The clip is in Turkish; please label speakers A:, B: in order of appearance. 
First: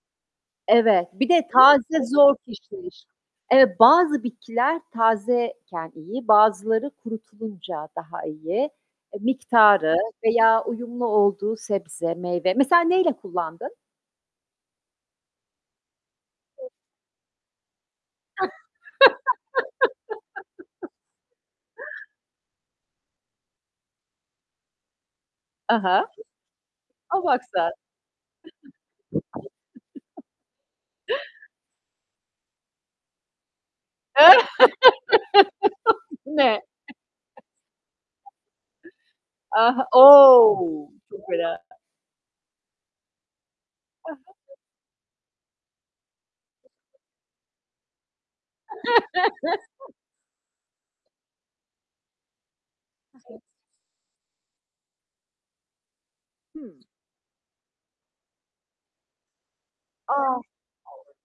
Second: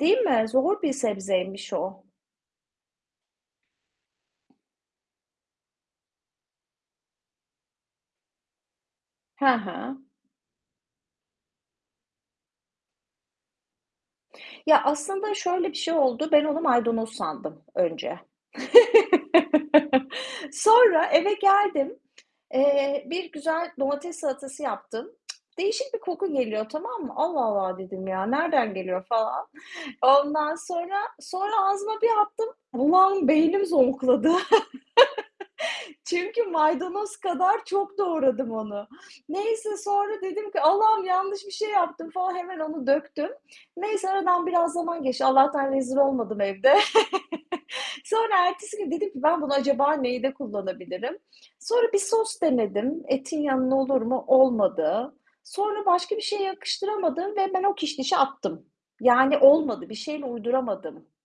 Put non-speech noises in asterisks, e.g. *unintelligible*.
A: Değil mi? Zor bir
B: Evet. Bir de
A: sebzeymiş o.
B: taze zor kişniş. Eee, bazı bitkiler tazeyken iyi, bazıları kurutulunca daha iyi, e,
A: Ha
B: miktarı
A: ha.
B: veya uyumlu olduğu sebze, meyve. Mesela neyle kullandın?
A: Ya, aslında şöyle bir şey oldu, ben onu maydanoz sandım önce. *laughs*
B: *laughs*
A: Sonra eve geldim, eee, bir güzel domates salatası yaptım. *tsk*
B: Ha
A: Değişik
B: ha,
A: bir koku geliyor, tamam mı?
B: a, bak
A: "Allah
B: sen!
A: Allah." dedim. Ya, nereden geliyor falan.
B: *chuckles*
A: Ondan sonra, sonra ağzıma bir attım, o an beynim zonkladı. *laughs*
B: *laughs* Bu
A: Çünkü
B: ne?
A: maydanoz kadar çok doğradım onu. Neyse
B: Ah,
A: sonra dedim ki,
B: o!
A: "Allah'ım
B: Çok
A: yanlış bir
B: fena.
A: şey yaptım." falan, hemen onu döktüm. Neyse
B: Ha ha.
A: aradan biraz zaman geçti. Allah'tan rezil olmadım evde. *chuckles* Sonra, ertesi gün dedim ki ben bunu acaba
B: *laughs*
A: neyde kullanabilirim. Sonra bir sos denedim,
B: Hı hı.
A: etin yanına olur mu, olmadı. Sonra, başka bir şeye
B: Hı.
A: yakıştıramadım ve ben o kişnişi attım. Yani olmadı, bir şeyle
B: A!
A: uyduramadım.
B: *unintelligible*